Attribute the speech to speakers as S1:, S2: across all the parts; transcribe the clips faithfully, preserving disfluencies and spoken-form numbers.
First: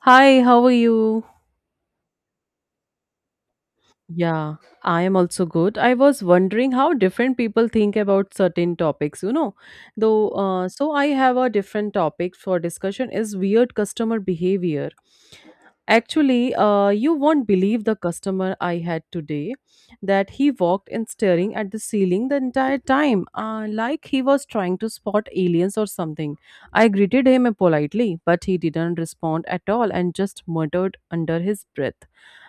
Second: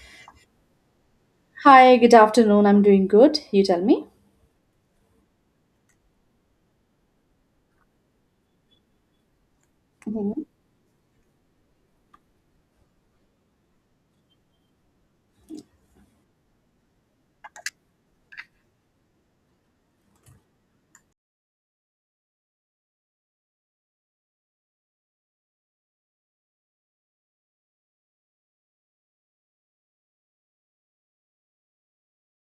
S1: Hi, how are you?
S2: Hi, good afternoon. I'm doing good. You tell me.
S1: Yeah, I am also good. I was wondering how different people think about certain topics, you know. Though,
S2: Mhm.
S1: uh, so I have a different topic for discussion is weird customer behavior. Actually, uh, you won't believe the customer I had today that he walked in staring at the ceiling the entire time, uh, like he was trying to spot aliens or something. I greeted him politely, but he didn't respond at all and just muttered under his breath.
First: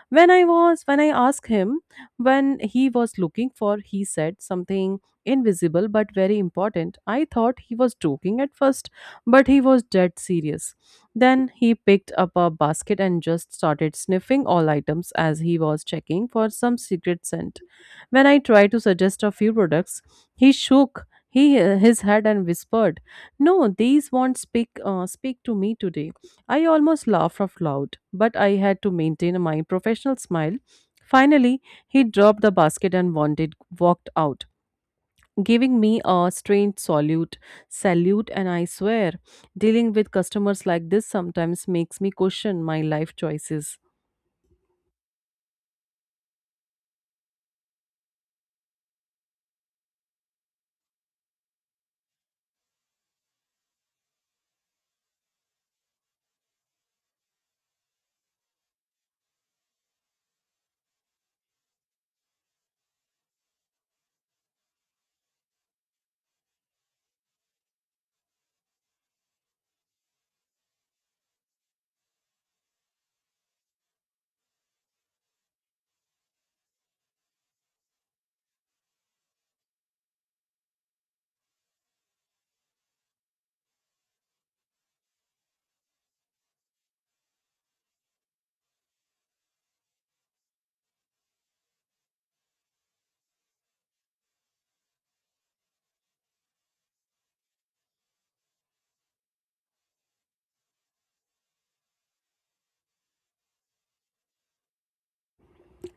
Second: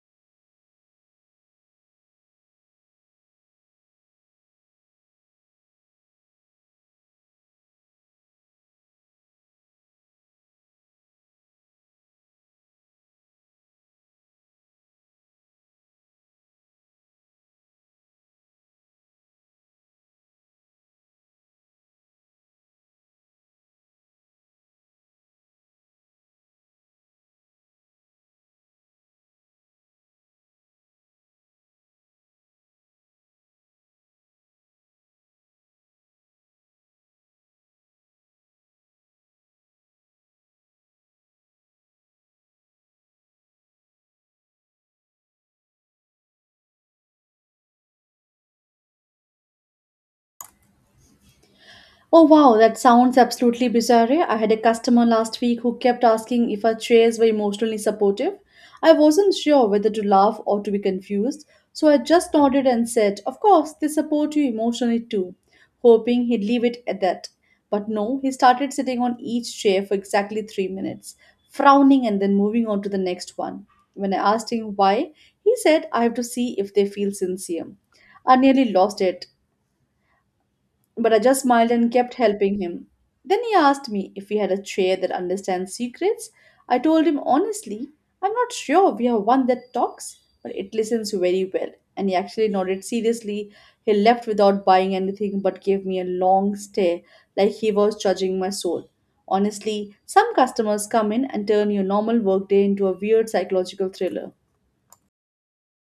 S1: when i was when i asked him when he was looking for, he said something invisible but very important. I thought he was joking at first, but he was dead serious. Then he picked up a basket and just started sniffing all items as he was checking for some secret scent. When I tried to suggest a few products, he shook he, uh, his head and whispered, "No, these won't speak, uh, speak to me today." I almost laughed out loud, but I had to maintain my professional smile. Finally, he dropped the basket and wanted, walked out, giving me a strange salute, salute, and I swear, dealing with customers like this sometimes makes me question my life choices.
S2: Oh wow, that sounds absolutely bizarre, eh? I had a customer last week who kept asking if our chairs were emotionally supportive. I wasn't sure whether to laugh or to be confused, so I just nodded and said, "Of course, they support you emotionally too," hoping he'd leave it at that. But no, he started sitting on each chair for exactly three minutes, frowning and then moving on to the next one. When I asked him why, he said, "I have to see if they feel sincere." I nearly lost it, but I just smiled and kept helping him. Then he asked me if we had a chair that understands secrets. I told him honestly, "I'm not sure we have one that talks, but it listens very well." And he actually nodded seriously. He left without buying anything but gave me a long stare like he was judging my soul. Honestly, some customers come in and turn your normal workday into a weird psychological thriller.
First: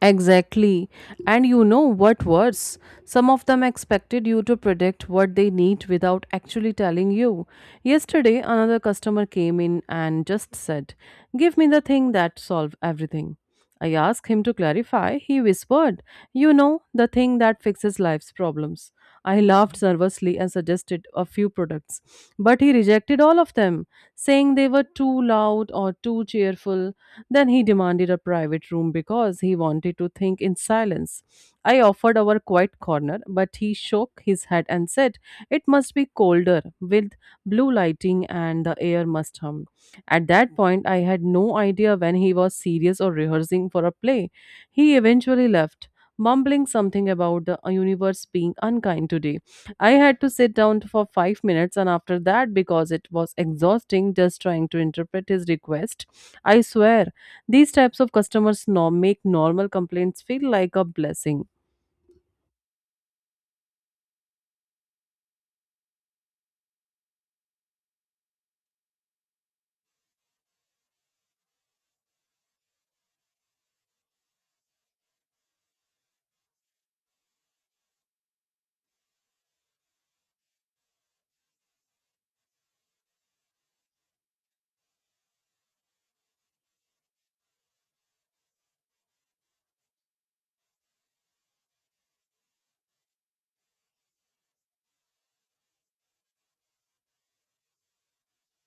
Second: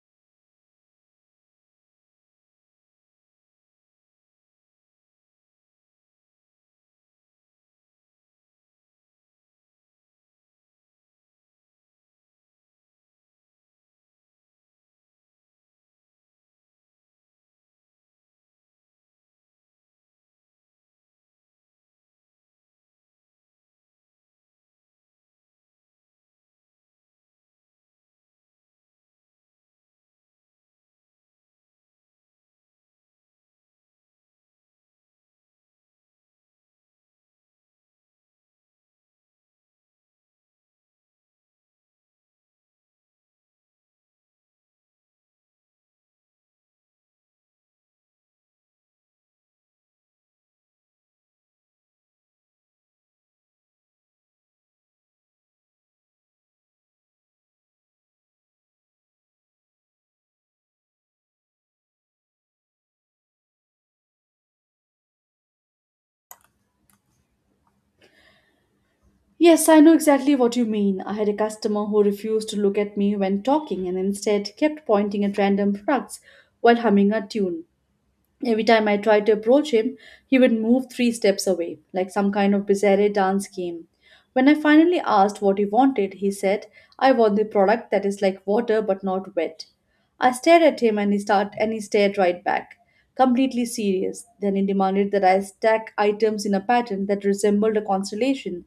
S1: Exactly. And you know what worse? Some of them expected you to predict what they need without actually telling you. Yesterday, another customer came in and just said, "Give me the thing that solves everything." I asked him to clarify. He whispered, "You know, the thing that fixes life's problems." I laughed nervously and suggested a few products, but he rejected all of them, saying they were too loud or too cheerful. Then he demanded a private room because he wanted to think in silence. I offered our quiet corner, but he shook his head and said, "It must be colder, with blue lighting, and the air must hum." At that point, I had no idea when he was serious or rehearsing for a play. He eventually left, mumbling something about the universe being unkind today. I had to sit down for five minutes, and after that, because it was exhausting just trying to interpret his request, I swear these types of customers norm make normal complaints feel like a blessing.
S2: Yes, I know exactly what you mean. I had a customer who refused to look at me when talking and instead kept pointing at random products while humming a tune. Every time I tried to approach him, he would move three steps away, like some kind of bizarre dance game. When I finally asked what he wanted, he said, "I want the product that is like water but not wet." I stared at him and he start and he stared right back, completely serious. Then he demanded that I stack items in a pattern that resembled a constellation.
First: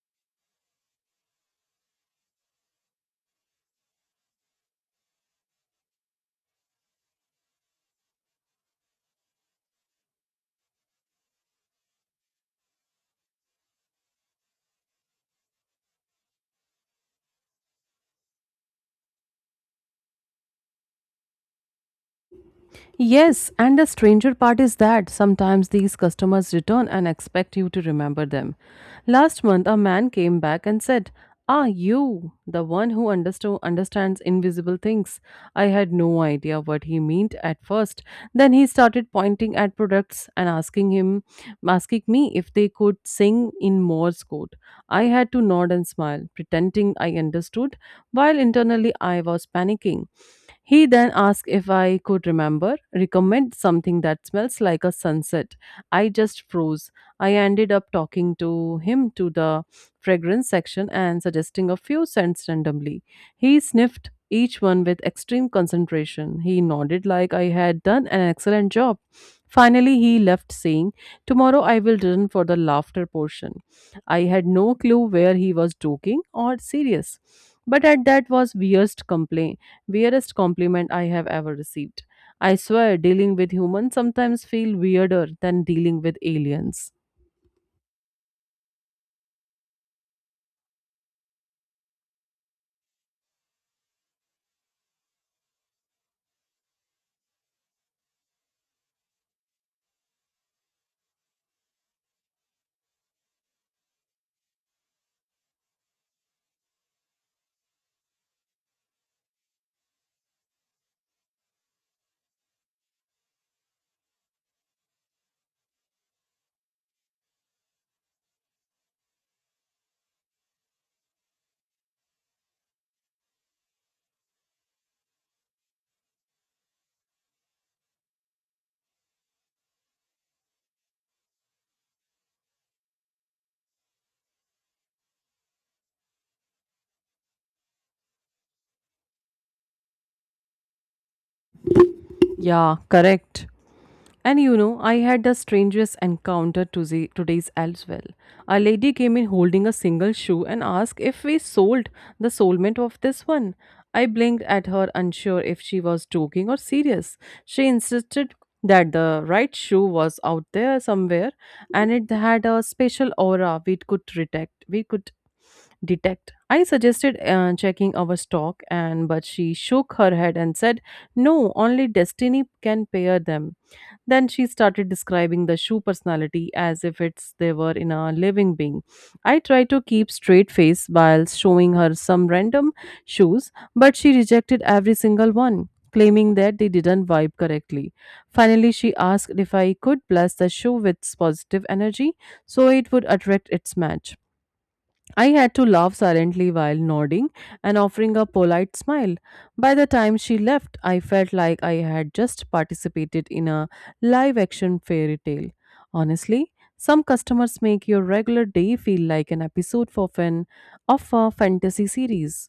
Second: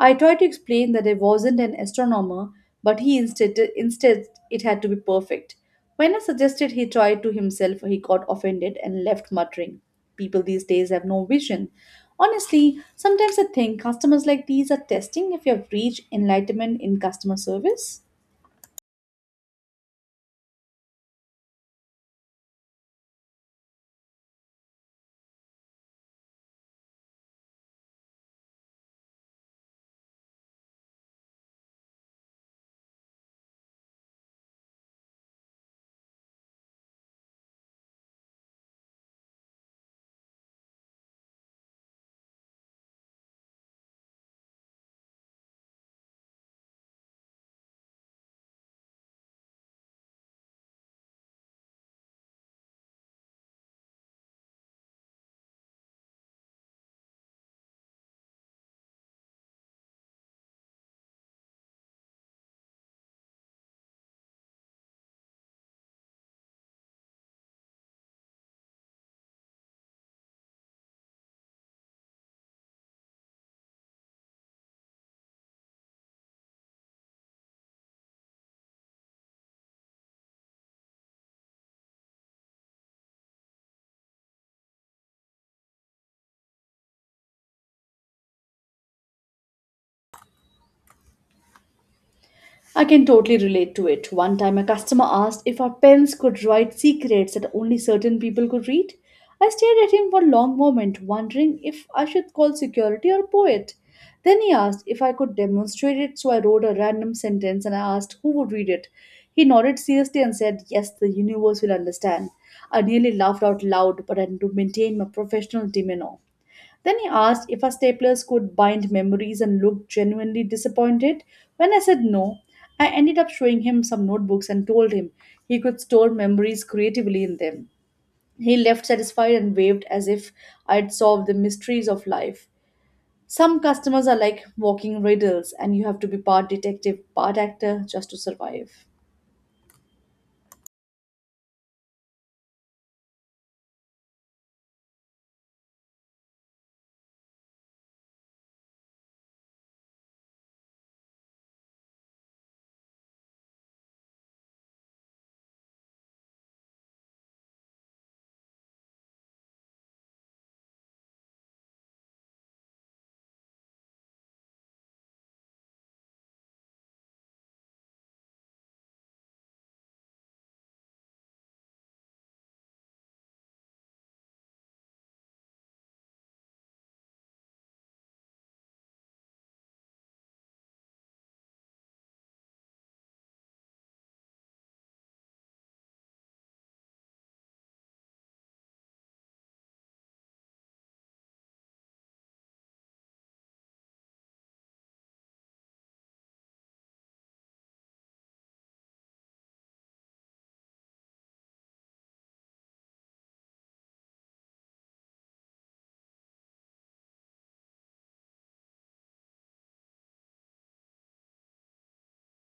S2: I tried to explain that I wasn't an astronomer, but he instead instead it had to be perfect. When I suggested he try it to himself, he got offended and left muttering, "People these days have no vision." Honestly, sometimes I think customers like these are testing if you have reached enlightenment in customer service.
S1: Yes, and the stranger part is that sometimes these customers return and expect you to remember them. Last month, a man came back and said, "Ah, you, the one who understo- understands invisible things." I had no idea what he meant at first. Then he started pointing at products and asking him, asking me if they could sing in Morse code. I had to nod and smile, pretending I understood, while internally I was panicking. He then asked if I could remember, recommend something that smells like a sunset. I just froze. I ended up talking to him to the fragrance section and suggesting a few scents randomly. He sniffed each one with extreme concentration. He nodded like I had done an excellent job. Finally, he left saying, "Tomorrow I will return for the laughter portion." I had no clue where he was joking or serious. But at that was weirdest complaint weirdest compliment I have ever received. I swear, dealing with humans sometimes feel weirder than dealing with aliens.
S2: I can totally relate to it. One time, a customer asked if our pens could write secrets that only certain people could read. I stared at him for a long moment, wondering if I should call security or poet. Then he asked if I could demonstrate it, so I wrote a random sentence and I asked who would read it. He nodded seriously and said, "Yes, the universe will understand." I nearly laughed out loud, but I had to maintain my professional demeanor. Then he asked if our staplers could bind memories and looked genuinely disappointed. When I said no, I ended up showing him some notebooks and told him he could store memories creatively in them. He left satisfied and waved as if I had solved the mysteries of life. Some customers are like walking riddles, and you have to be part detective, part actor just to survive.
S1: Yeah, correct. And you know, I had the strangest encounter to the, today's as well. A lady came in holding a single shoe and asked if we sold the soulmate of this one. I blinked at her, unsure if she was joking or serious. She insisted that the right shoe was out there somewhere and it had a special aura we could detect. We could detect. I suggested uh, checking our stock and but she shook her head and said, "No, only destiny can pair them." Then she started describing the shoe personality as if it's they were in a living being. I tried to keep straight face while showing her some random shoes, but she rejected every single one, claiming that they didn't vibe correctly. Finally, she asked if I could bless the shoe with positive energy so it would attract its match. I had to laugh silently while nodding and offering a polite smile. By the time she left, I felt like I had just participated in a live action fairy tale. Honestly, some customers make your regular day feel like an episode of, an, of a fantasy series.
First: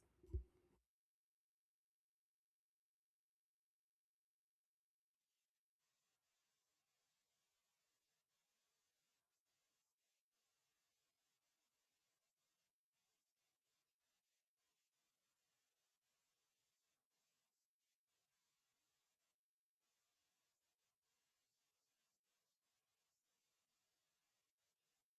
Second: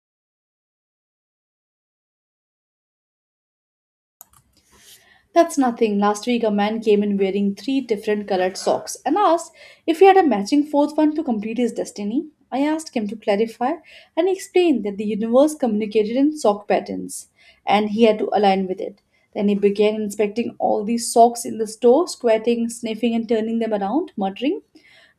S2: That's nothing. Last week, a man came in wearing three different colored socks and asked if he had a matching fourth one to complete his destiny. I asked him to clarify, and he explained that the universe communicated in sock patterns and he had to align with it. Then he began inspecting all these socks in the store, squatting, sniffing, and turning them around, muttering,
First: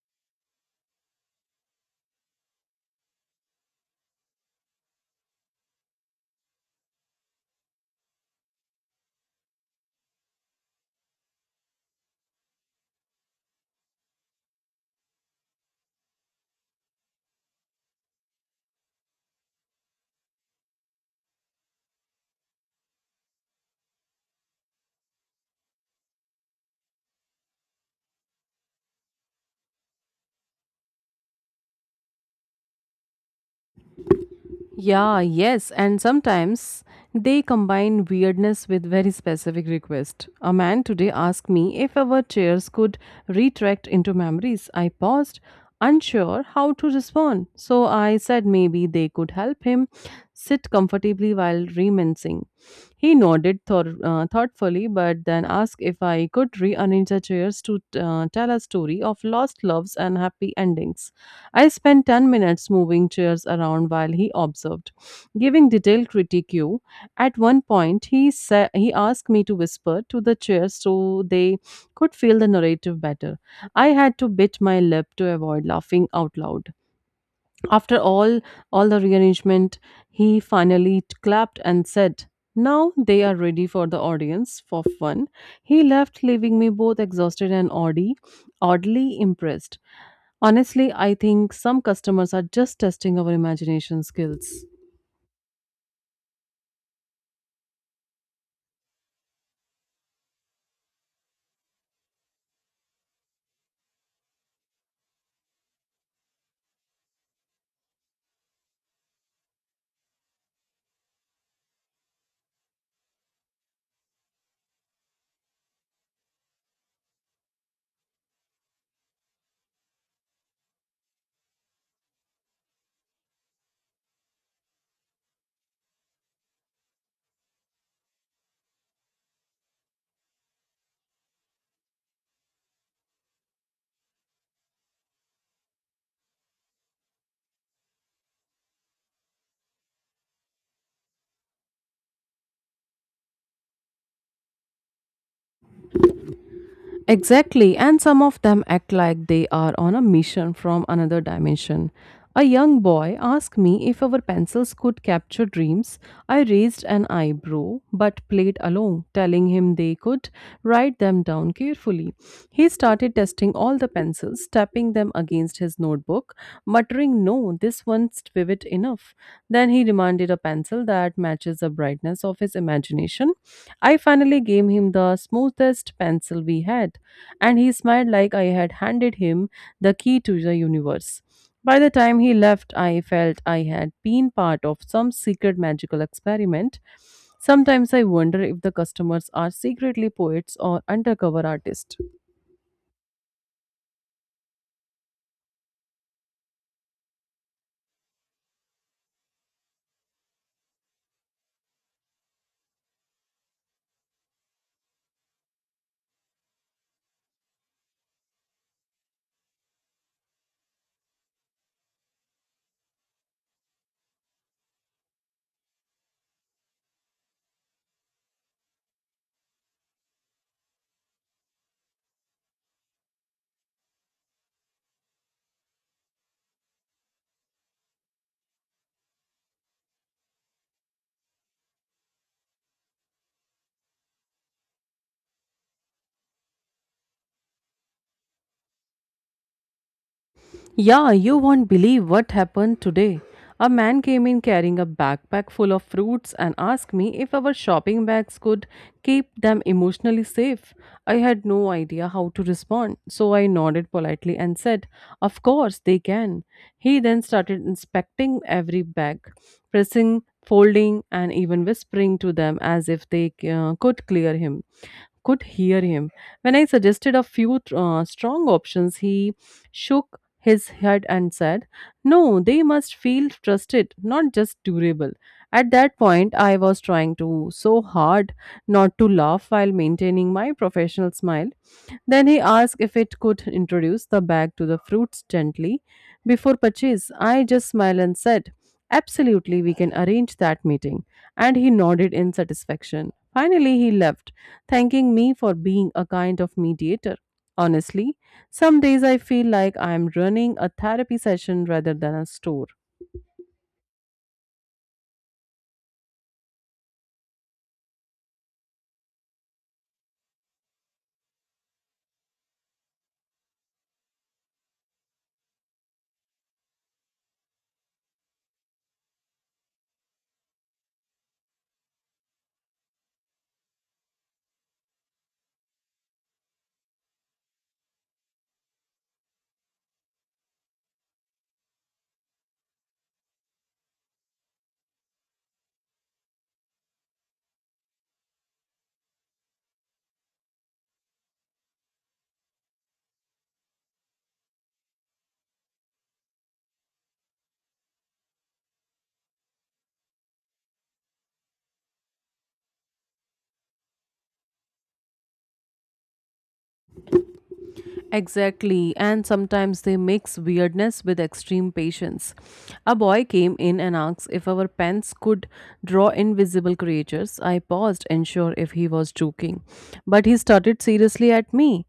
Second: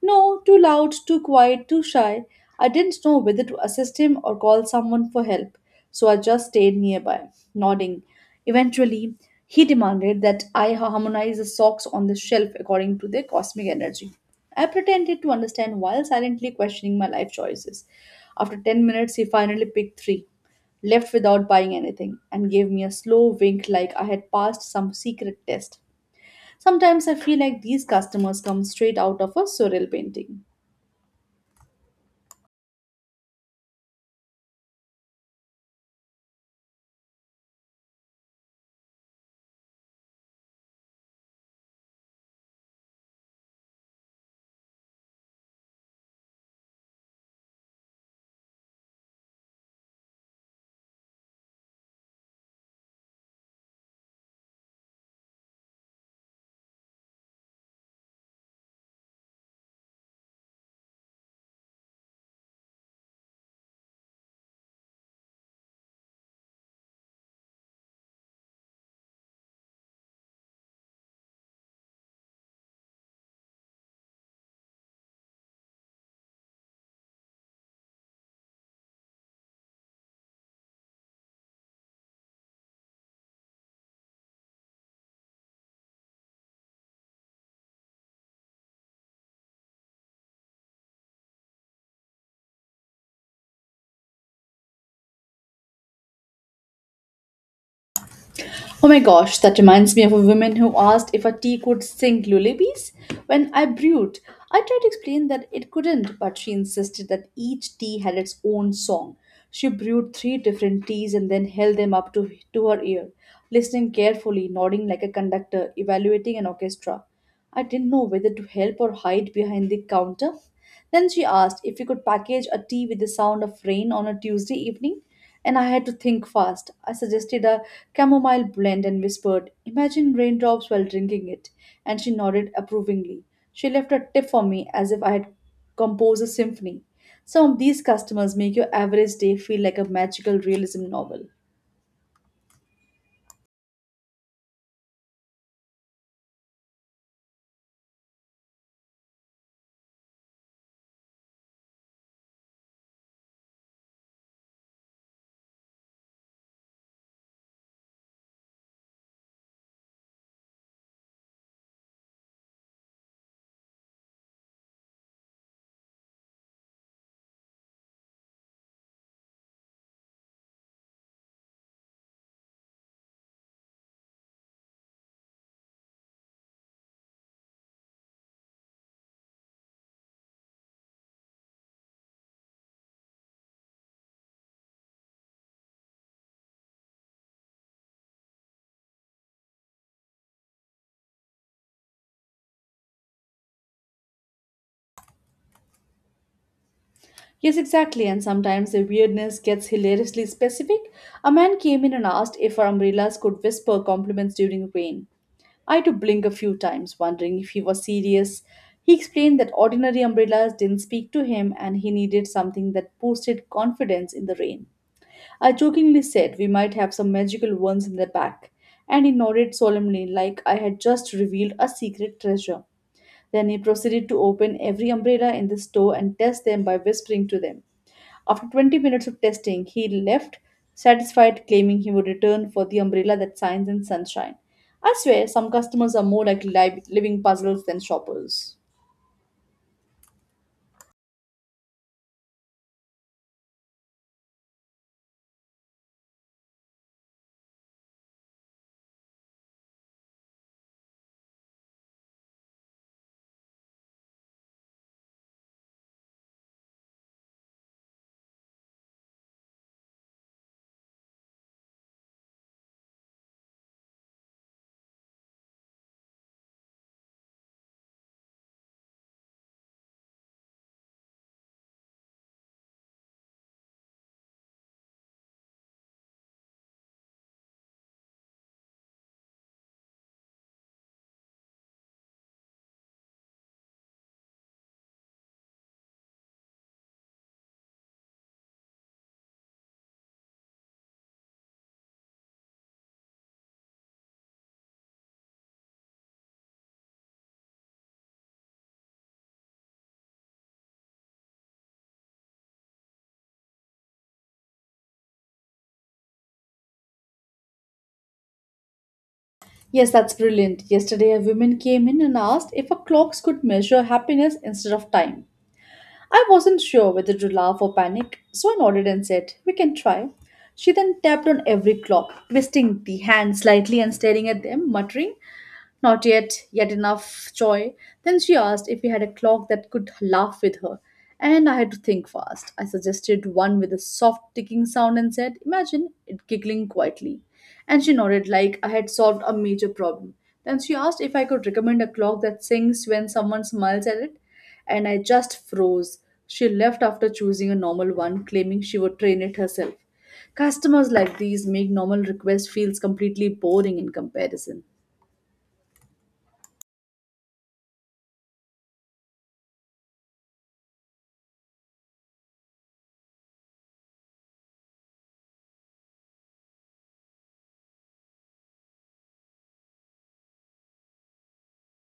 S2: "No, too loud, too quiet, too shy." I didn't know whether to assist him or call someone for help, so I just stayed nearby, nodding. Eventually, he demanded that I harmonize the socks on the shelf according to their cosmic energy. I pretended to understand while silently questioning my life choices. After ten minutes, he finally picked three, left without buying anything, and gave me a slow wink like I had passed some secret test. Sometimes I feel like these customers come straight out of a surreal painting.
S1: Yeah, yes, and sometimes they combine weirdness with very specific request. A man today asked me if our chairs could retract into memories. I paused, unsure how to respond. So I said maybe they could help him sit comfortably while reminiscing. He nodded thor- uh, thoughtfully, but then asked if I could re our ninja chairs to uh, tell a story of lost loves and happy endings. I spent ten minutes moving chairs around while he observed, giving detailed critique. At one point, he, sa- he asked me to whisper to the chairs so they could feel the narrative better. I had to bit my lip to avoid laughing out loud. After all, all the rearrangement, he finally t- clapped and said, "Now they are ready for the audience for fun." He left, leaving me both exhausted and oddly, oddly impressed. Honestly, I think some customers are just testing our imagination skills.
S2: Oh my gosh, that reminds me of a woman who asked if a tea could sing lullabies when I brewed. I tried to explain that it couldn't, but she insisted that each tea had its own song. She brewed three different teas and then held them up to, to her ear, listening carefully, nodding like a conductor, evaluating an orchestra. I didn't know whether to help or hide behind the counter. Then she asked if we could package a tea with the sound of rain on a Tuesday evening, and I had to think fast. I suggested a chamomile blend and whispered, "Imagine raindrops while drinking it," and she nodded approvingly. She left a tip for me as if I had composed a symphony. Some of these customers make your average day feel like a magical realism novel.
S1: Exactly, and some of them act like they are on a mission from another dimension. A young boy asked me if our pencils could capture dreams. I raised an eyebrow but played along, telling him they could write them down carefully carefully, he started testing all the pencils, tapping them against his notebook, muttering, "No, this one's vivid enough." Then he demanded a pencil that matches the brightness of his imagination. I finally gave him the smoothest pencil we had, and he smiled like I had handed him the key to the universe. By the time he left, I felt I had been part of some secret magical experiment. Sometimes I wonder if the customers are secretly poets or undercover artists.
S2: Yes, exactly, and sometimes the weirdness gets hilariously specific. A man came in and asked if our umbrellas could whisper compliments during rain. I had to blink a few times, wondering if he was serious. He explained that ordinary umbrellas didn't speak to him and he needed something that boosted confidence in the rain. I jokingly said we might have some magical ones in the back, and he nodded solemnly like I had just revealed a secret treasure. Then he proceeded to open every umbrella in the store and test them by whispering to them. After twenty minutes of testing, he left satisfied, claiming he would return for the umbrella that shines in sunshine. I swear, some customers are more like li- living puzzles than shoppers.
S1: Yeah, you won't believe what happened today. A man came in carrying a backpack full of fruits and asked me if our shopping bags could keep them emotionally safe. I had no idea how to respond, so I nodded politely and said, "Of course, they can." He then started inspecting every bag, pressing, folding, and even whispering to them as if they uh, could clear him could hear him. When I suggested a few uh, strong options, he shook his head and said, "No, they must feel trusted, not just durable." At that point, I was trying to so hard not to laugh while maintaining my professional smile. Then he asked if it could introduce the bag to the fruits gently before purchase. I just smiled and said, "Absolutely, we can arrange that meeting." And he nodded in satisfaction. Finally, he left, thanking me for being a kind of mediator. Honestly, some days I feel like I am running a therapy session rather than a store.
S2: Yes, that's brilliant. Yesterday, a woman came in and asked if our clocks could measure happiness instead of time. I wasn't sure whether to laugh or panic, so I nodded and said, "We can try." She then tapped on every clock, twisting the hand slightly and staring at them, muttering, "Not yet, yet enough joy." Then she asked if we had a clock that could laugh with her, and I had to think fast. I suggested one with a soft ticking sound and said, "Imagine it giggling quietly," and she nodded like I had solved a major problem. Then she asked if I could recommend a clock that sings when someone smiles at it, and I just froze. She left after choosing a normal one, claiming she would train it herself. Customers like these make normal requests feels completely boring in comparison.
S1: Exactly, and sometimes they mix weirdness with extreme patience. A boy came in and asked if our pens could draw invisible creatures. I paused, unsure if he was joking, but he started seriously at me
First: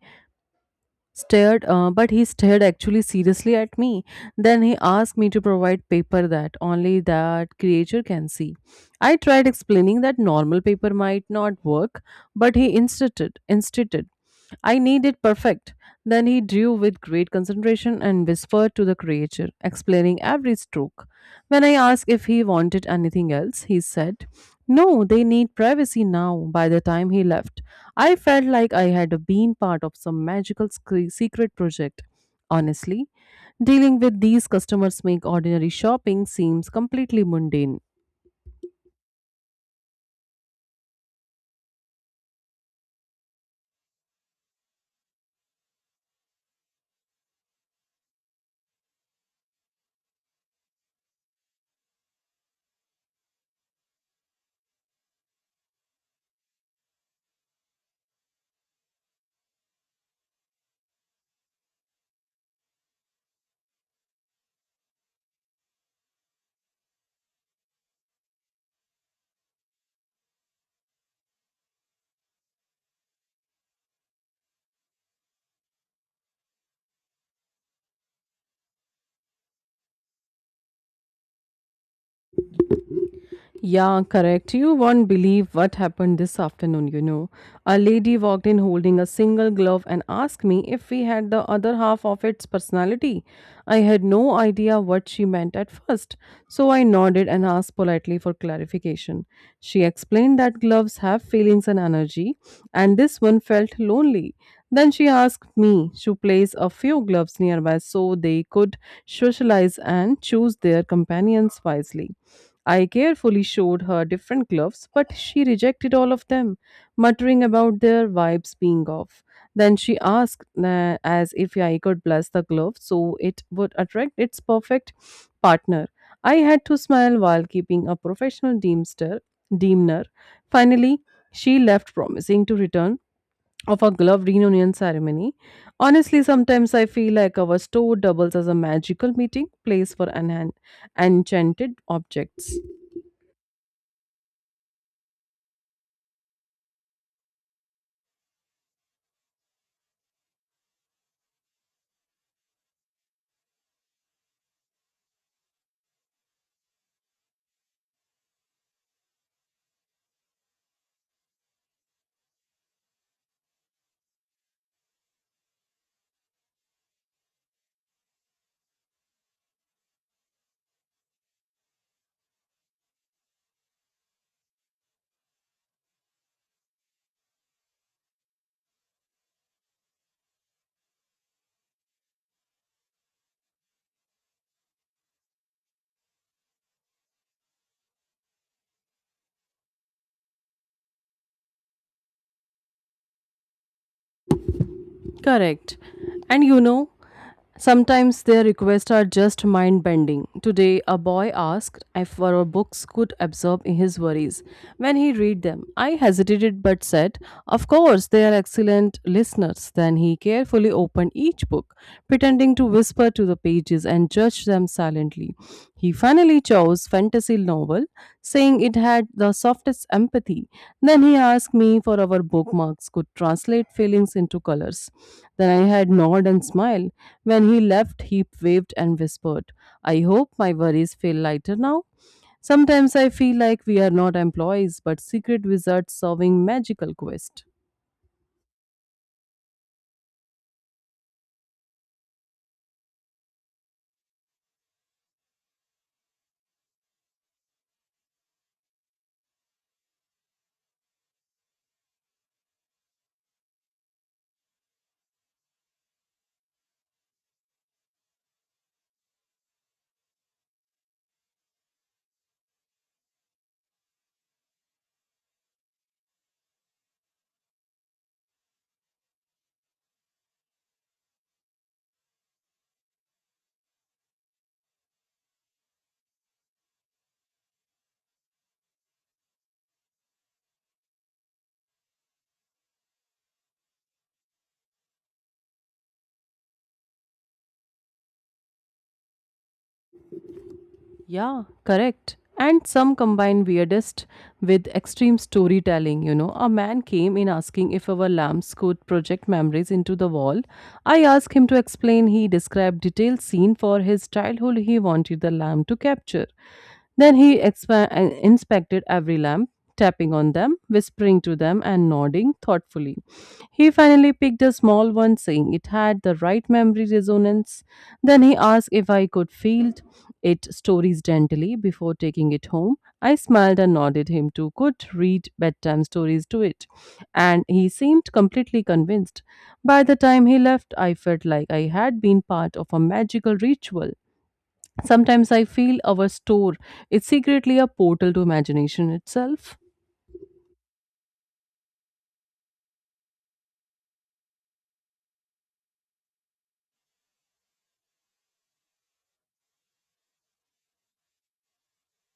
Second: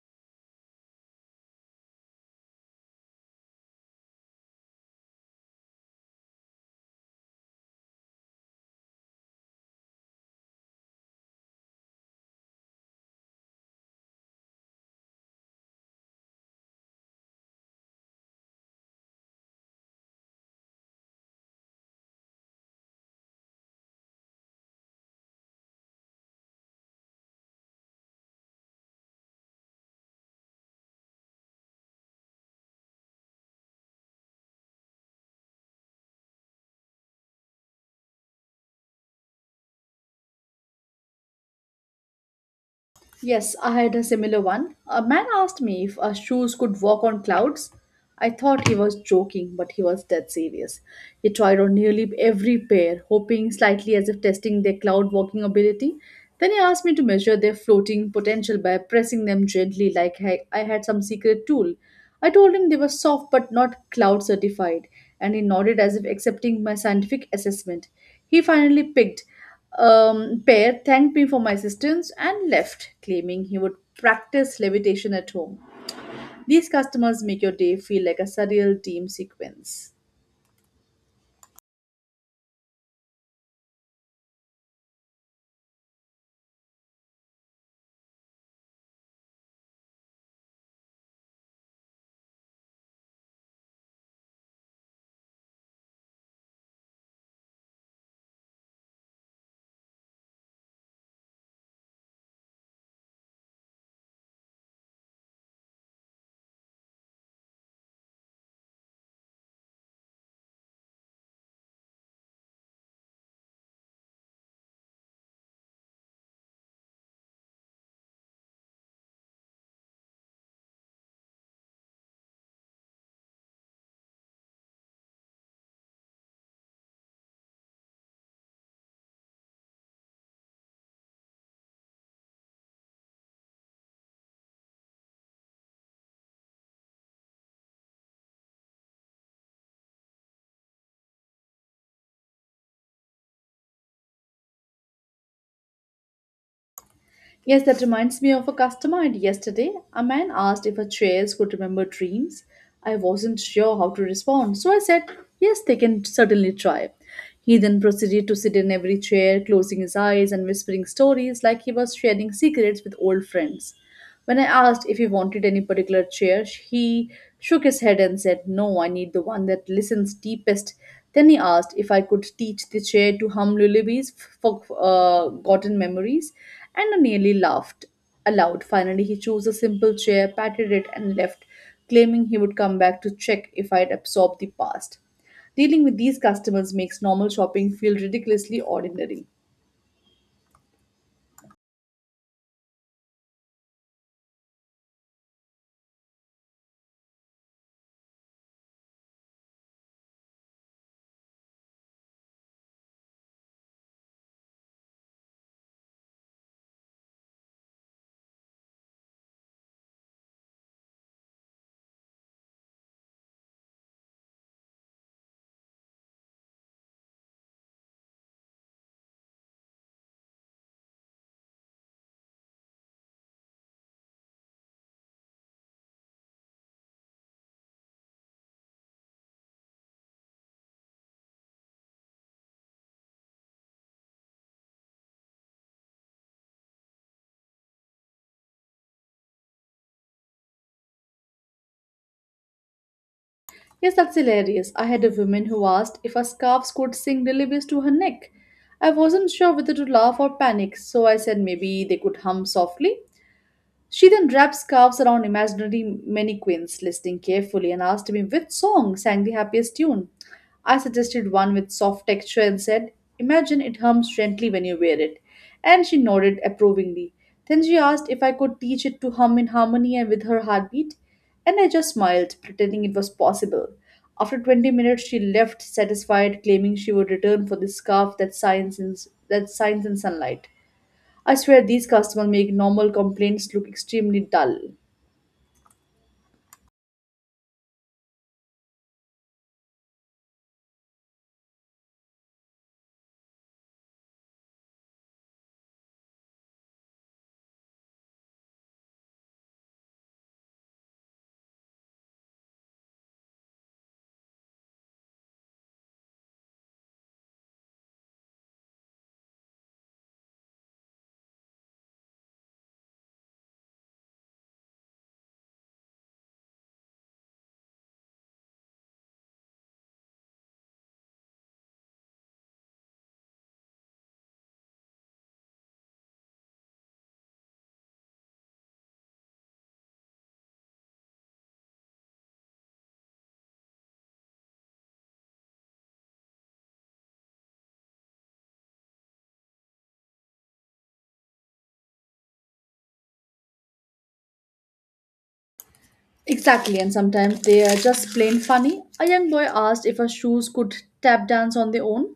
S1: stared uh, but he stared actually seriously at me. Then he asked me to provide paper that only that creature can see. I tried explaining that normal paper might not work, but he insisted insisted "I need it perfect." Then he drew with great concentration and whispered to the creature, explaining every stroke. When I asked if he wanted anything else, he said, "No, they need privacy now." By the time he left, I felt like I had been part of some magical sc- secret project. Honestly, dealing with these customers make ordinary shopping seems completely mundane.
S2: Yes, I had a similar one. A man asked me if our shoes could walk on clouds. I thought he was joking, but he was dead serious. He tried on nearly every pair, hoping slightly as if testing their cloud walking ability. Then he asked me to measure their floating potential by pressing them gently like I I had some secret tool. I told him they were soft but not cloud certified, and he nodded as if accepting my scientific assessment. He finally picked um, Pear, thanked me for my assistance and left, claiming he would practice levitation at home. These customers make your day feel like a surreal team sequence.
S1: Yeah, correct. You won't believe what happened this afternoon, you know. A lady walked in holding a single glove and asked me if we had the other half of its personality. I had no idea what she meant at first, so I nodded and asked politely for clarification. She explained that gloves have feelings and energy, and this one felt lonely. Then she asked me to place a few gloves nearby so they could socialize and choose their companions wisely. I carefully showed her different gloves, but she rejected all of them, muttering about their vibes being off. Then she asked uh, as if I could bless the glove so it would attract its perfect partner. I had to smile while keeping a professional deemster, demeanor. Finally, she left, promising to return of a glove reunion ceremony. Honestly, sometimes I feel like our store doubles as a magical meeting place for an enchanted objects.
S2: Yes, that reminds me of a customer I had yesterday. A man asked if her chairs could remember dreams. I wasn't sure how to respond, so I said, "Yes, they can certainly try." He then proceeded to sit in every chair, closing his eyes and whispering stories like he was sharing secrets with old friends. When I asked if he wanted any particular chair, he shook his head and said, "No, I need the one that listens deepest." Then he asked if I could teach the chair to hum lullabies for uh, gotten memories, and I nearly laughed aloud. Finally, he chose a simple chair, patted it, and left, claiming he would come back to check if I had absorbed the past. Dealing with these customers makes normal shopping feel ridiculously ordinary.
S1: Correct. And you know, sometimes their requests are just mind bending. Today, a boy asked if our books could absorb his worries when he read them. I hesitated but said, "Of course, they are excellent listeners." Then he carefully opened each book, pretending to whisper to the pages and judge them silently. He finally chose fantasy novel saying it had the softest empathy. Then he asked me for our bookmarks could translate feelings into colors. Then I had nod and smile. When he left, he waved and whispered, I hope my worries feel lighter now. Sometimes I feel like we are not employees but secret wizards solving magical quest.
S2: Yes, that's hilarious. I had a woman who asked if our scarves could sing lullabies to her neck. I wasn't sure whether to laugh or panic, so I said maybe they could hum softly. She then wrapped scarves around imaginary mannequins, listening carefully, and asked me which song sang the happiest tune. I suggested one with soft texture and said, "Imagine it hums gently when you wear it," and she nodded approvingly. Then she asked if I could teach it to hum in harmony and with her heartbeat, and I just smiled, pretending it was possible. After twenty minutes, she left satisfied, claiming she would return for the scarf that shines in, that shines in sunlight. I swear these customers make normal complaints look extremely dull.
S1: Yeah, correct. And some combine weirdest with extreme storytelling. You know, a man came in asking if our lamps could project memories into the wall. I asked him to explain. He described detailed scene for his childhood he wanted the lamp to capture. Then he expa- uh, inspected every lamp, tapping on them, whispering to them, and nodding thoughtfully. He finally picked a small one, saying it had the right memory resonance. Then he asked if I could feel it stories gently before taking it home. I smiled and nodded him to could read bedtime stories to it, and he seemed completely convinced. By the time he left, I felt like I had been part of a magical ritual. Sometimes I feel our store is secretly a portal to imagination itself.
S2: Exactly, and sometimes they are just plain funny. A young boy asked if our shoes could tap dance on their own.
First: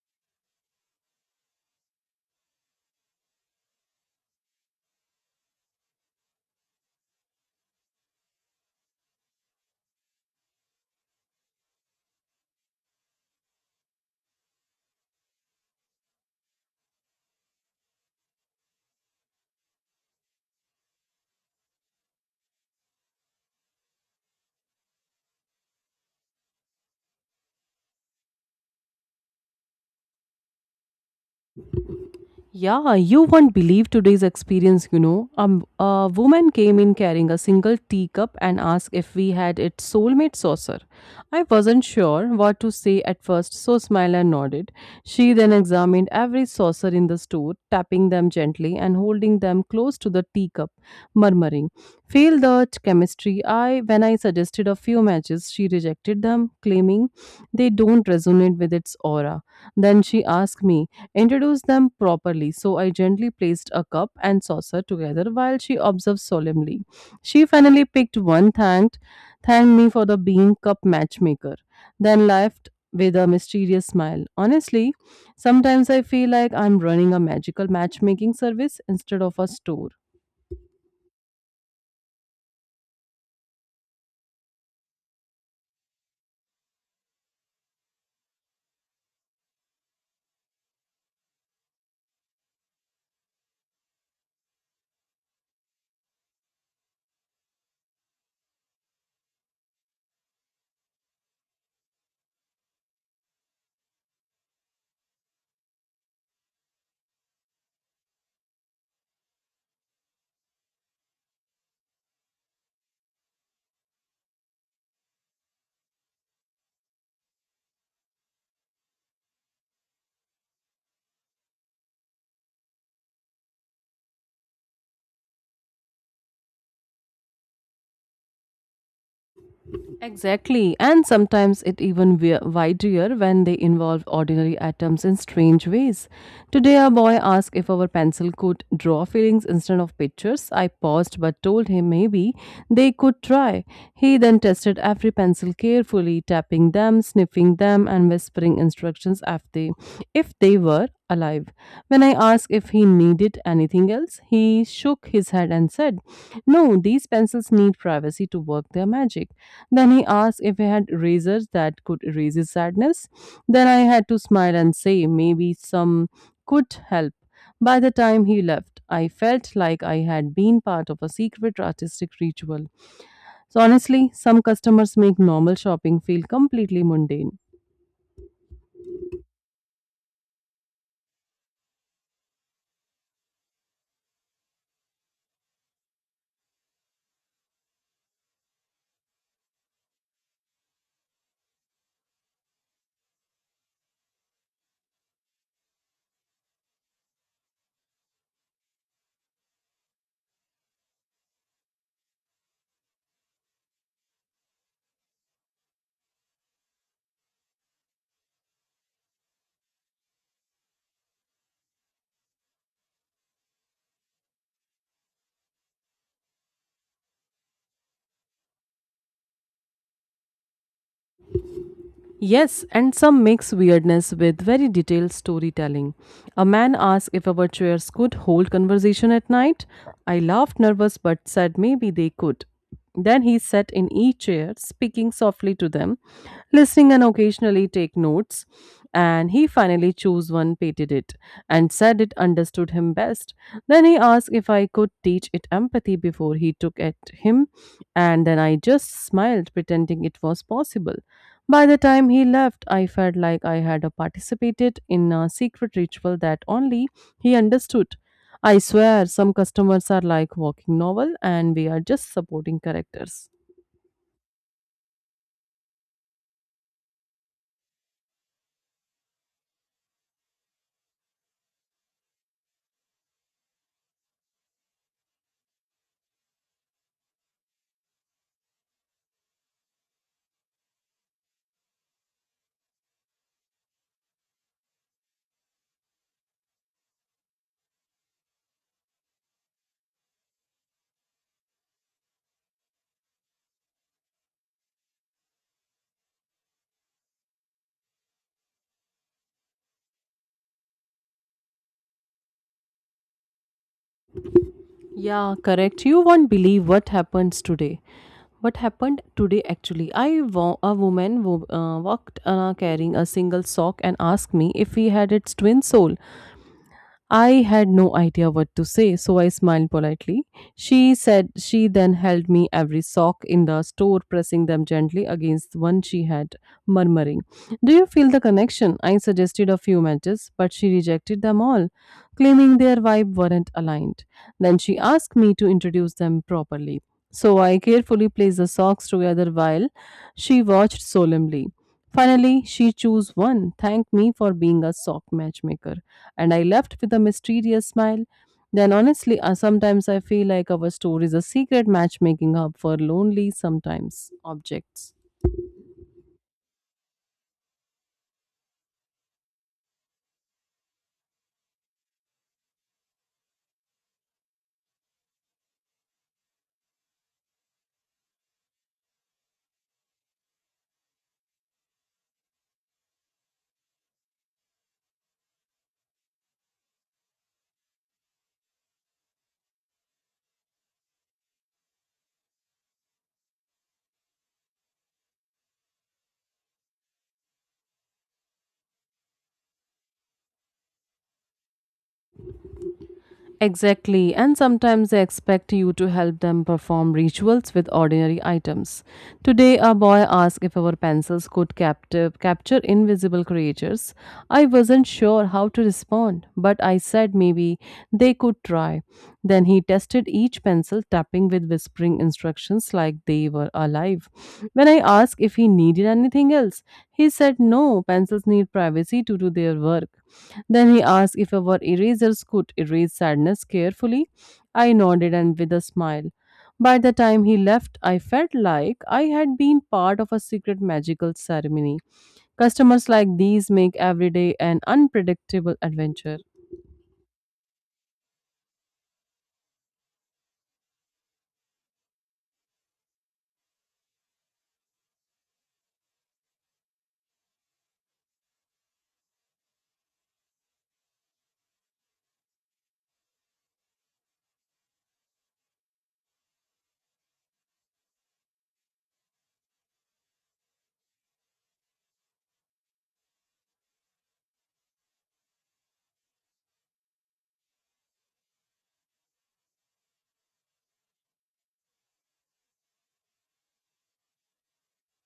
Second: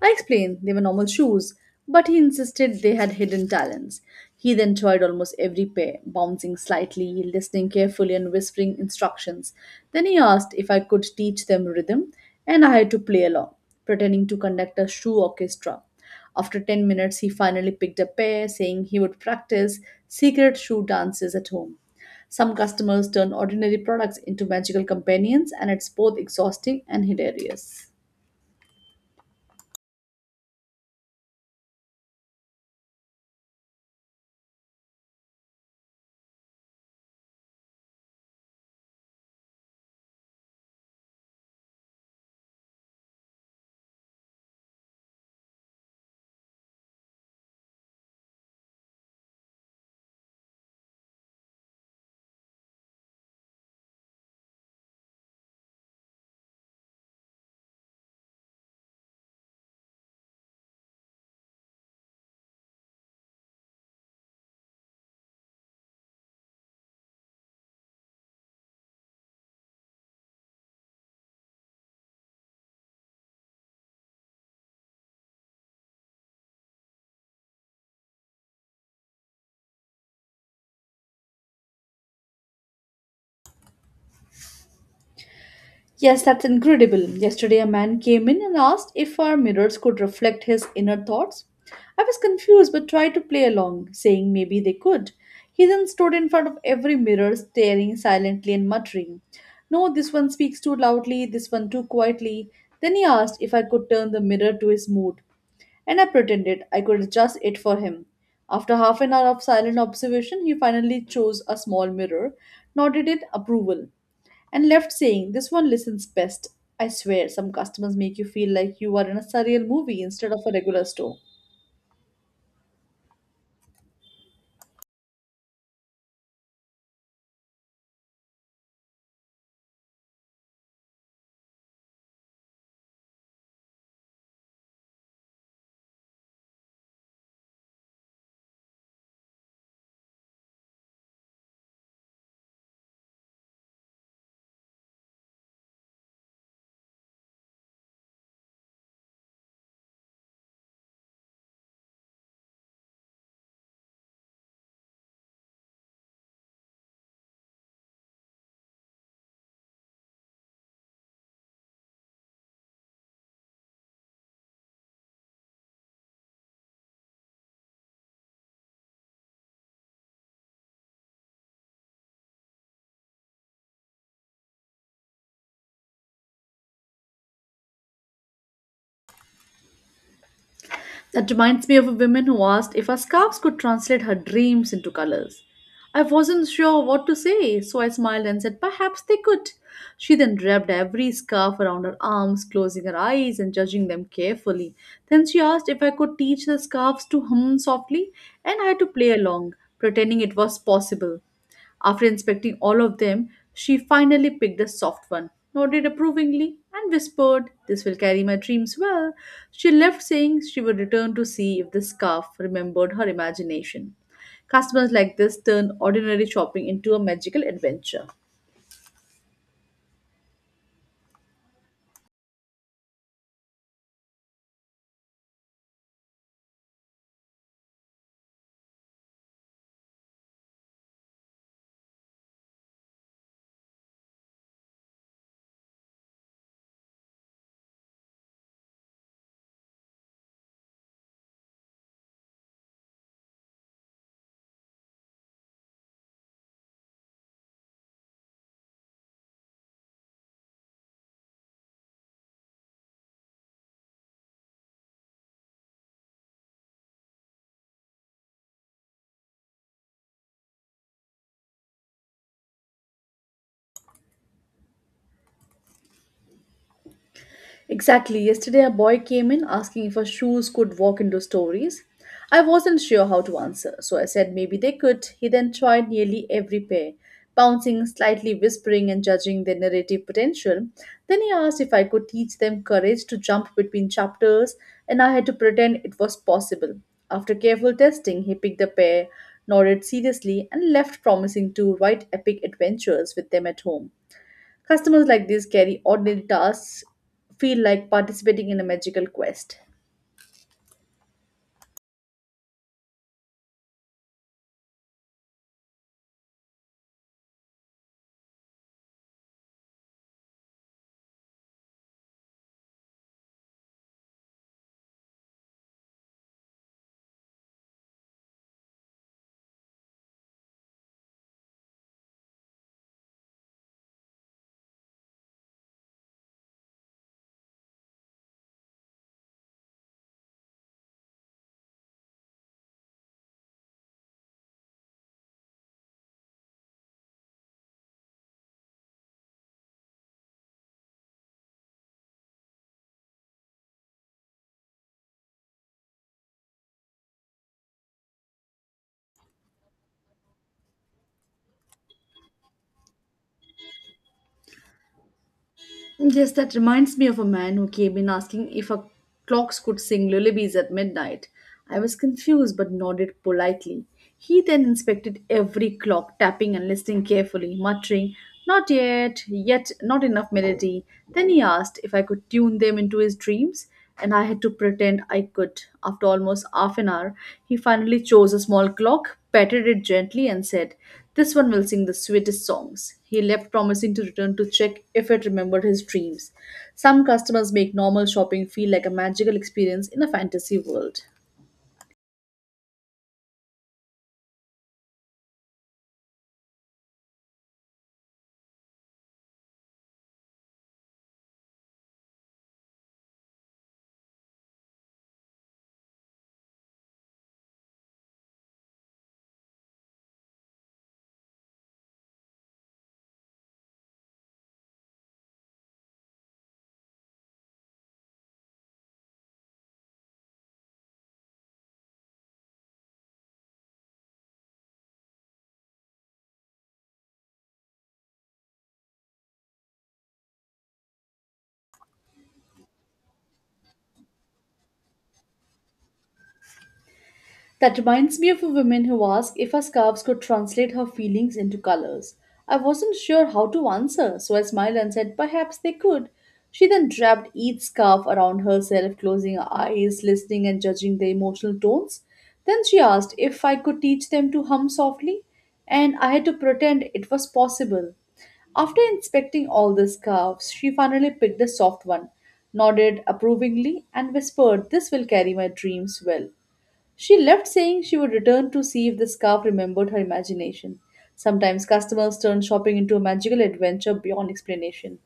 S2: I explained they were normal shoes, but he insisted they had hidden talents. He then tried almost every pair, bouncing slightly, listening carefully, and whispering instructions. Then he asked if I could teach them rhythm, and I had to play along, pretending to conduct a shoe orchestra. After ten minutes, he finally picked a pair, saying he would practice secret shoe dances at home. Some customers turn ordinary products into magical companions, and it's both exhausting and hilarious.
S1: Yeah, you won't believe today's experience, you know. Um, A woman came in carrying a single teacup and asked if we had its soulmate saucer. I wasn't sure what to say at first, so smiled and nodded. She then examined every saucer in the store, tapping them gently and holding them close to the teacup, murmuring, Fail the ch- chemistry. I when I suggested a few matches, she rejected them, claiming they don't resonate with its aura. Then she asked me introduced them properly, so I gently placed a cup and saucer together while she observed solemnly. She finally picked one, thanked, thanked me for the being cup matchmaker, then left with a mysterious smile. Honestly, sometimes I feel like I'm running a magical matchmaking service instead of a store.
S2: Yes, that's incredible. Yesterday, a man came in and asked if our mirrors could reflect his inner thoughts. I was confused but tried to play along, saying maybe they could. He then stood in front of every mirror, staring silently and muttering, No, this one speaks too loudly, this one too quietly. Then he asked if I could turn the mirror to his mood, and I pretended I could adjust it for him. After half an hour of silent observation, he finally chose a small mirror, nodded in approval, and left saying, This one listens best. I swear, some customers make you feel like you are in a surreal movie instead of a regular store.
S1: Exactly, and sometimes it even wi- wider when they involve ordinary atoms in strange ways. Today, a boy asked if our pencil could draw feelings instead of pictures. I paused but told him maybe they could try. He then tested every pencil carefully, tapping them, sniffing them, and whispering instructions if they, if they were alive. When I asked if he needed anything else, he shook his head and said, No, these pencils need privacy to work their magic. Then he asked if I had razors that could erase his sadness. Then I had to smile and say maybe some could help. By the time he left, I felt like I had been part of a secret artistic ritual. So, honestly, some customers make normal shopping feel completely mundane.
S2: That reminds me of a woman who asked if her scarves could translate her dreams into colors. I wasn't sure what to say, so I smiled and said, Perhaps they could. She then wrapped every scarf around her arms, closing her eyes and judging them carefully. Then she asked if I could teach the scarves to hum softly, and I had to play along, pretending it was possible. After inspecting all of them, she finally picked a soft one, nodded approvingly, and whispered, This will carry my dreams well. She left saying she would return to see if the scarf remembered her imagination. Customers like this turn ordinary shopping into a magical adventure.
S1: Yes, and some mix weirdness with very detailed storytelling. A man asked if our chairs could hold conversation at night. I laughed nervous but said maybe they could. Then he sat in each chair, speaking softly to them, listening and occasionally take notes. And he finally chose one, pated it, and said it understood him best. Then he asked if I could teach it empathy before he took at him, and then I just smiled, pretending it was possible. By the time he left, I felt like I had participated in a secret ritual that only he understood. I swear, some customers are like walking novel and we are just supporting characters.
S2: Exactly. Yesterday, a boy came in asking if our shoes could walk into stories. I wasn't sure how to answer, so I said maybe they could. He then tried nearly every pair, bouncing, slightly whispering, and judging their narrative potential. Then he asked if I could teach them courage to jump between chapters, and I had to pretend it was possible. After careful testing, he picked a pair, nodded seriously, and left, promising to write epic adventures with them at home. Customers like this carry ordinary tasks, feel like participating in a magical quest.
S1: Yeah, correct. You won't believe what happens today. What happened today actually? I wa- a woman wo- uh, walked uh, carrying a single sock and asked me if we had its twin soul. I had no idea what to say, so I smiled politely. She said she then held me every sock in the store, pressing them gently against the one she had, murmuring, Do you feel the connection? I suggested a few matches, but she rejected them all, claiming their vibe weren't aligned. Then she asked me to introduce them properly. So I carefully placed the socks together while she watched solemnly. Finally, she chose one, thanked me for being a sock matchmaker, and I left with a mysterious smile. Then, honestly, uh, sometimes I feel like our store is a secret matchmaking hub for lonely, sometimes objects.
S2: Yes, that reminds me of a man who came in asking if our clocks could sing lullabies at midnight. I was confused but nodded politely. He then inspected every clock, tapping and listening carefully, muttering, Not yet, yet not enough melody. Then he asked if I could tune them into his dreams, and I had to pretend I could. After almost half an hour, he finally chose a small clock, patted it gently, and said, This one will sing the sweetest songs. He left, promising to return to check if it remembered his dreams. Some customers make normal shopping feel like a magical experience in a fantasy world.
S1: Exactly, and sometimes they expect you to help them perform rituals with ordinary items. Today, a boy asked if our pencils could captive, capture invisible creatures. I wasn't sure how to respond, but I said maybe they could try. Then he tested each pencil, tapping with whispering instructions like they were alive. When I asked if he needed anything else, he said no, pencils need privacy to do their work. Then he asked if our erasers could erase sadness carefully. I nodded and with a smile. By the time he left, I felt like I had been part of a secret magical ceremony. Customers like these make every day an unpredictable adventure.
S2: That reminds me of a woman who asked if her scarves could translate her feelings into colors. I wasn't sure how to answer, so I smiled and said perhaps they could. She then wrapped each scarf around herself, closing her eyes, listening and judging the emotional tones. Then she asked if I could teach them to hum softly, and I had to pretend it was possible. After inspecting all the scarves, she finally picked a soft one, nodded approvingly, and whispered, This will carry my dreams well. She left saying she would return to see if the scarf remembered her imagination. Sometimes customers turn shopping into a magical adventure beyond explanation.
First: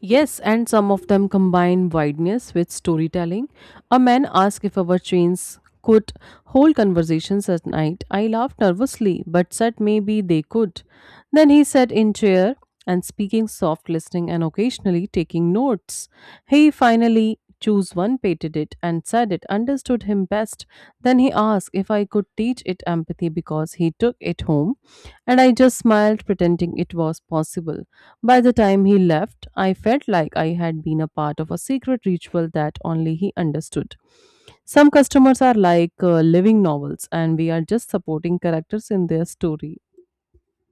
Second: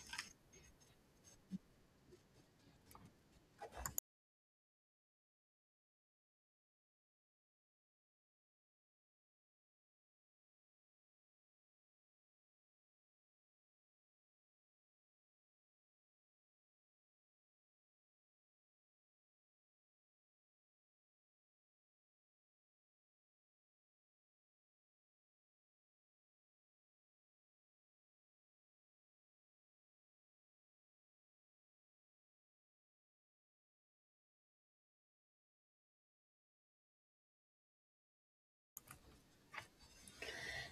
S1: Yes, and some of them combine wideness with storytelling. A man asked if our trains could hold conversations at night. I laughed nervously, but said maybe they could. Then he sat in chair and speaking soft listening and occasionally taking notes. He finally chose one, pated it, and said it understood him best. Then he asked if I could teach it empathy because he took it home, and I just smiled, pretending it was possible. By the time he left, I felt like I had been a part of a secret ritual that only he understood. Some customers are like uh, living novels, and we are just supporting characters in their story.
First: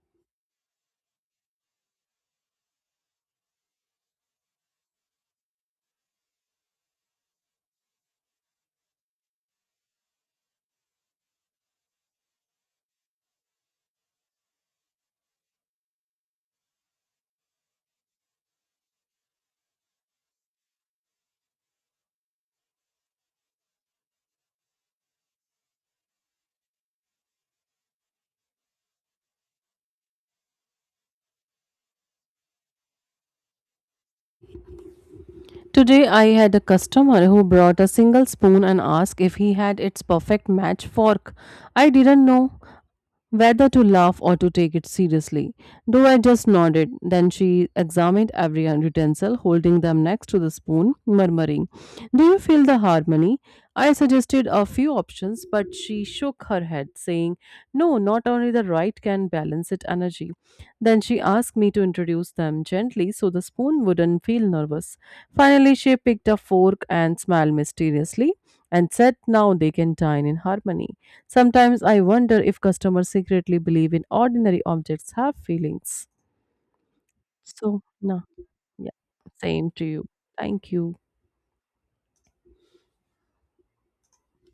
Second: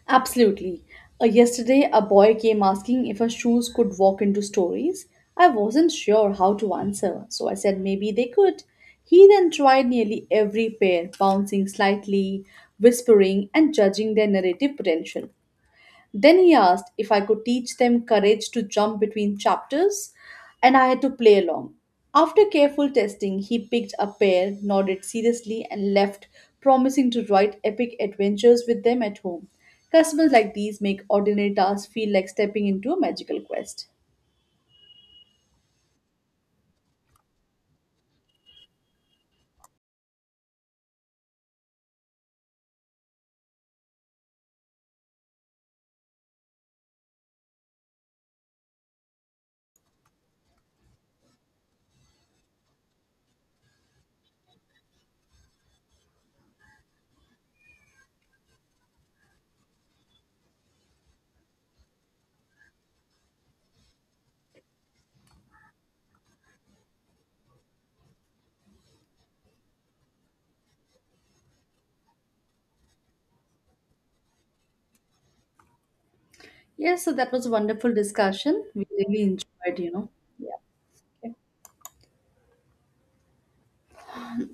S2: Absolutely. Uh, yesterday, a boy came asking if her shoes could walk into stories. I wasn't sure how to answer, so I said maybe they could. He then tried nearly every pair, bouncing slightly, whispering, and judging their narrative potential. Then he asked if I could teach them courage to jump between chapters, and I had to play along. After careful testing, he picked a pair, nodded seriously, and left, promising to write epic adventures with them at home. Customers like these make ordinary tasks feel like stepping into a magical quest.
S1: Today I had a customer who brought a single spoon and asked if he had its perfect match fork. I didn't know whether to laugh or to take it seriously, though I just nodded. Then she examined every utensil, holding them next to the spoon, murmuring, Do you feel the harmony? I suggested a few options, but she shook her head, saying, No, not only the right can balance it energy. Then she asked me to introduce them gently so the spoon wouldn't feel nervous. Finally, she picked a fork and smiled mysteriously and said now they can dine in harmony. Sometimes I wonder if customers secretly believe in ordinary objects have feelings.
S2: Yes, so that was a
S1: So,
S2: wonderful
S1: no,
S2: discussion. We
S1: yeah,
S2: really
S1: same
S2: enjoyed,
S1: to
S2: you
S1: you.
S2: know. Yeah.
S1: Thank you.
S2: Okay.